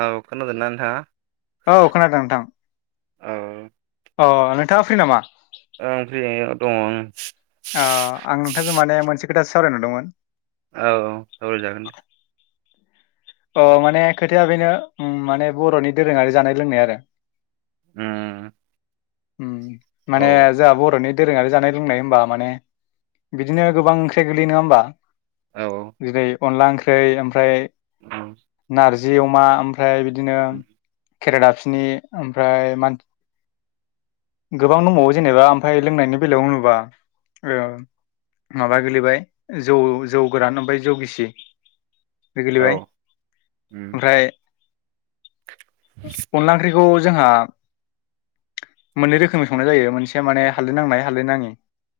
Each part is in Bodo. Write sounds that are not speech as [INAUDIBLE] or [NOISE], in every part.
ओ खानादों ना नोंथाङा औ खोनादों नोंथां औ अ नोंथाङा फ्रि नामा ओं फ्रि दङ उम आ आं नोंथांजों माने मोनसे खोथासो सावराय नंदोंमोन औ औ सावाय जागोन दे अ माने खोथाया बेनो माने बर'नि दोरोङारि जानाय लोंनाय आरो उम औ माने जोंहा बर'नि दोरोङारि जानाय लोंनाय होमबा माने बिदिनो गोबां ओंख्रि गोलैयो नङा होमबा औ जेरै अनला ओंख्रै ओमफ्राय [UNINTELLIGIBLE] नारजि अमा ओमफ्राय बिदिनो उम खेरा दाफिनि ओमफ्राय मान गोबां दंबावो जेनेबा ओमफ्राय लोंनायनि बेलायाव होनोबा औ माबा गोलैबाय जौ जौ गोरान ओमफ्राय जौ गिसि बे औ गोलैबाय ओमफ्राय अनला ओंख्रिखौ जोंहा मोननै रोखोमनि संनाय जायो मोनसे माने हालदै नांनाय हालदै नाङि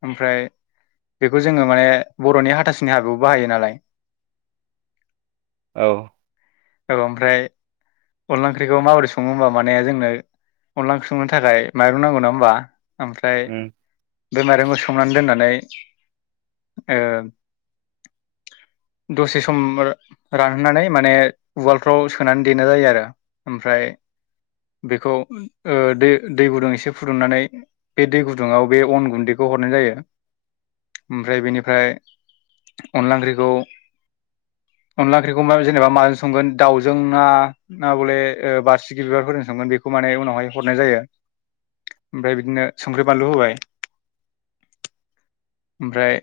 ओमफ्राय बेखौ जोङो माने बर'नि हाथासुनि हाबायाव बाहायो नालाय औ औ ओमफ्राय अनला ओंख्रिखौ माबोरै सङो होमबा माने जोंनो अनला ओंख्रि संनो थाखाय माइरं नांगौ नङा होमबा ओमफ्राय उम बे माइरंखौ सोमनानै दोननानै आ दसे सम रानहोनानै माने उवालफ्राव सोनानै देनाय जायो आरो ओमफ्राय बेखौ दै दै गुदुं एसे फुदुंनानै बे दै गुदुङाव बे अन गुन्दैखौ हरनाय जायो ओमफ्राय बेनिफ्राय अनदला ओंख्रिखौ अनला ओंख्रिखौ म जेनेबा माजों संगोन दाउजों ना ना बले बारसि बिबारफोरजों संगोन बेखौ मे उनावहाय हरनाय जायो ओमफ्राय बिदिनो संख्रि बानलु होबाय ओमफ्राय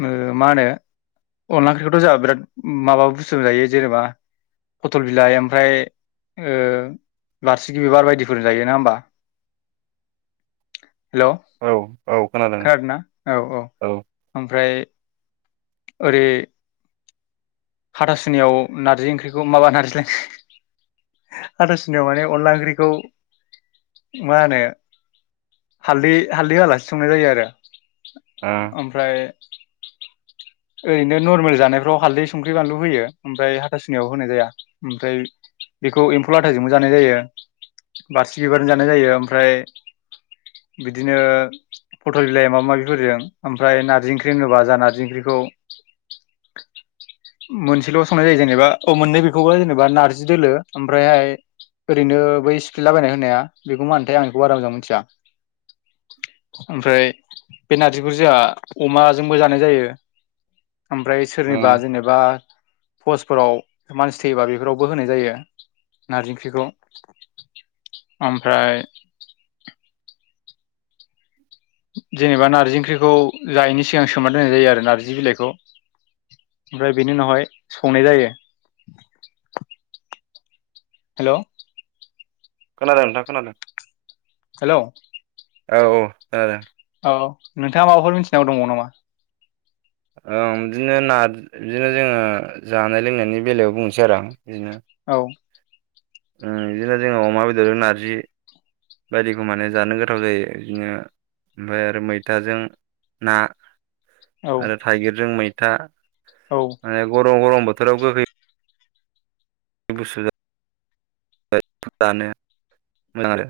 मा होनो अनला ओंख्रिखौथ' जोंहा बिराद माबा बुस्थु जायो जेनेबा पथल बिलाइ ओमफ्राय बारसिखि बिबार बायदिफोर जायो ना होमबा हेल' औ औ खोनादों ना औ औ ओमफ्राय आरो ओै हाथासुनियाव नारजि ओंख्रिखौ माबा नारजिलाय हाथासुनियाव माने अनला ओंख्रिखौ मा होनो हालदै हालदै होआलासे संनाय जायो आरो ओ ओमफ्राय ओरैनो नर्मेल जानायफ्राव हालदै संख्रि बानलु होयो ओमफ्राय हाथासुनियाव होनाय जाया ओमफ्राय बेखौ एम्फौ लाथाजोंबो जानाय जायो बारसि बिबारजों जानाय जायो ओमफ्राय बिदिनो पटल बिलाइ माबा माबिफोरजों ओमफ्राय नारजि ओंख्रि होनोबा जा नारजि ओंख्रिखौ औ मोनसेल' संनाय जायो जेनेबा औ मोननै बेखौबा जेनेबा नारजि दोलो ओमफ्रायहाय ओरैनो बै स्क्रिलाबायनाय होनाया बेखौ मा होनथाय आं बेखौ बारा मोजां मिथिया ओमफ्राय बे नारजिखौ जोंहा अमाजोंबो जानाय जायो ओमफ्राय सोरनिबा जेनेबा पस्टफोराव मानसि थैयोबा बेफोरावबो होनाय जायो नारजि ओंख्रिखौ ओमफ्राय जेनेबा नार्जि ओंख्रिखौ जायैनि सिगां सोमा दोननाय जायो आरो नार्जि बिलाइखौ ओमफ्राय बेनि उनावहाय संनाय जायो हेल' खोनादों नोंथाङा खोनादों हेल' औ औ जादों औ नोंथाङा माबाफोर मिथिनांगौ दङ नामा ओं बिदिनो नारजि बिदिनो जोङो जानाय लोंनायनि बेलायाव बुंनोसै आरो आं बिदिनो औ बिदिनो जोङो अमा बेदर नारजि बायदिखौ माने जानो गोथाव जायो बिदिनो ओमफ्राय आरो मैथाजों ना औ आरो थाइगिरजों मैथा औ माने गरम गरम बोथोराव गोखै बे गुसु दा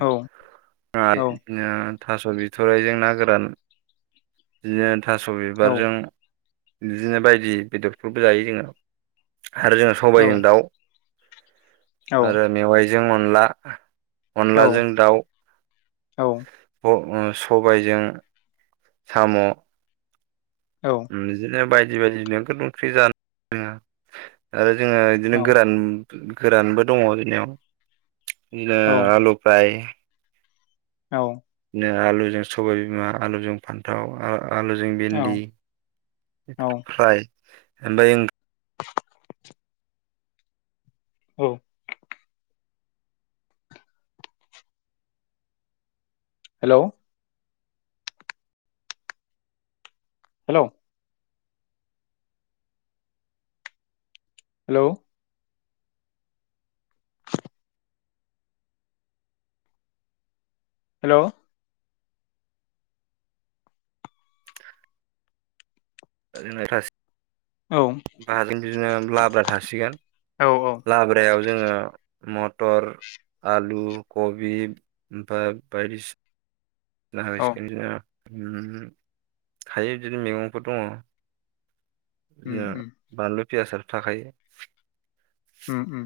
औ आ औ थास' बिथ'राइजों ना गोरान बिदिनो थास' औ बिबारजों बिदिनो बायदि बेदरफोरबो जायो जोङो आरो जोङो औ सबायजों दाउ औ आरो मेवाइजों अनला औ अनलाजों दाउ औ सबायजों साम' बिदिनो बायदि बायदि बेंख ओंख्रि जानो आरो जोङो बिदिनो औ गोरान गोरानबो दङ जोंनियाव बि आलु' फ्राय औ बिदिनो आलुजों सबाय बिमा आलुजों फान्थाव आलुजों औ भिन्दि फ्राय ओमफाय [UNINTELLIGIBLE] औ हेल' हेल' हेलौ हेल' [UNINTELLIGIBLE] [UNINTELLIGIBLE] बिदिनो लाब्रा थासिगोन औ औ लाब्रायाव जोङो मटर आलु कबि ओमफाय बायदिसि औ होसिगोन बिदिनो थायो बिदिनो मैगंफोर दङ उम जाहा उम बानलु पियाजाथ थाखायो उम उम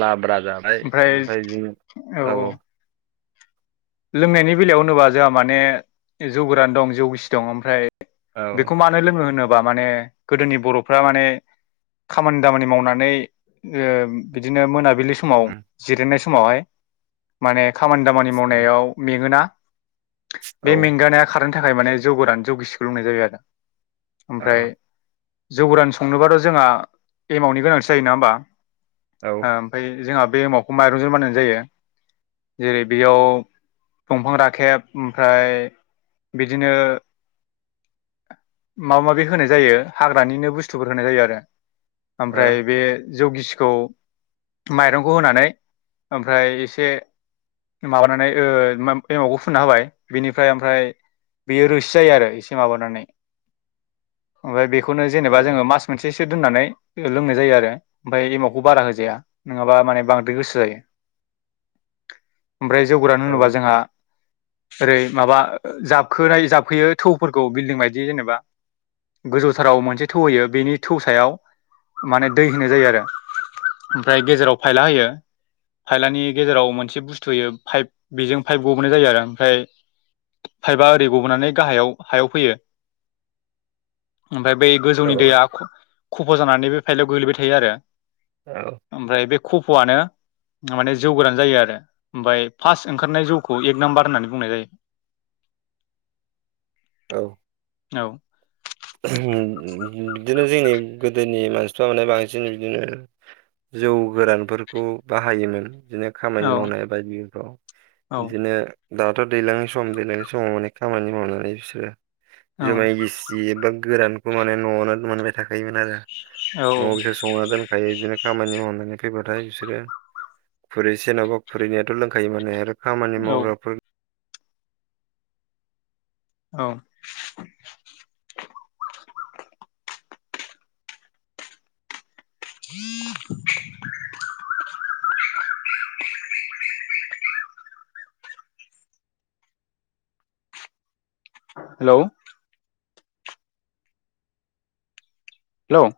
लाब्रा जाबाय ओमफ्राय ओमफाय बिदि औ औ लोंनायनि बेलायाव होनोबा जोंहा माने जौ गोरान दं जौ गिसि दं ओमफ्राय औ बेखौ मानो लोंङो होनोबा माने गोदोनि बर'फ्रा माने खामानि दामानि मावनानै बिदिनो मोनाबिलि लि समाव औ जिरायनाय समावहाय माने खामानि दामानि माव नायाव मेंङोना औ बे मेंगानाया खारहोनो थाखाय माने जौगोरान जौ गिसिखौ लोंनाय जायो आरो ओमफ्राय जौ गोरान संनोबाथ' जोंहा एमावनि गोनांथि जायो न होमबा औ ओमफ्राय जोंहा बे एमावखौ माइरंजों बानायनाय जायो जेरै बेयाव दंफां राखेब ओमफ्राय बिदिनो माबा माबि होनाय जायो हाग्रानिनो बुस्थुफोर होनाय जायो आरो औ ओमफ्राय बे जौ गिसिखौ माइरंखौ होनानै ओमफ्राय एसे माबानानै एमावखौ फुनना होबाय बिनिफ्राय ओमफ्राय बेयो रोसि जायो आरो एसे माबानानै ओमफ्राय बेखौनो औ जेनेबा जोङो मास मोनसेसो दोननानै लोंनाय जायो आरो ओमफ्राय एमावखौ बारा होजाया नङाबा माने बांद्राय गोसा जायो ओमफ्राय जौ गोरान होनोब्ला जोंहा ओरै माबा जाबखोनै जाबखोयो थौफोरखौ बिल्डिं बायदि जेनेबा गोजौथाराव मोनसे थौ होयो बेनि थौ सायाव माने दै होनाय जायो आरो ओमफ्राय गेजेराव फायला होयो फायलानि गेजेराव मोनसे बुस्थु होयो फाइभ बेजों पाइप गबोनाय जायो आरो ओमफ्राय फाइपआ ओरै गबोनानै गाहायाव हायाव फैयो ओमफ्राय बै गोजौनि औ दैया खफ' जानानै बे फाइलायाव गोगलैबाय थायो आरो औ औ ओमफ्राय बे खफ'आनो माने जौगोरान जायो आरो ओमफ्राय फास्ट ओंखारनाय जौखौ एक नाम्बार होननानै बुंनाय जायो औ औ बिदिनो जोंनि गोदोनि मानसिफ्रा माने बांसिन बिदिनो जौ गोरानफोरखौ बाहायोमोन। बिदिनो औ खामानि मावनाय बायदिफ्राव औ बिदिनो दाथ' दैज्लांनि सम दैलांनि समाव अनेक खामानि मावनानै बिसोरो औ जुमाय गिसि बा गोरानखौ माने न'आवनो मोनबाय थाखायोमोन आरो औ न'आव बिसोर संना दोनखायो बिदिनो खामानि मावनानै फैबाथाय बिसोरो खुरै से नङाबा खुरैनैयाथ' लोंखायो माने आरो खामानि औ मावग्राफोर औ [INAUDIBLE] हेलौ। हेल'।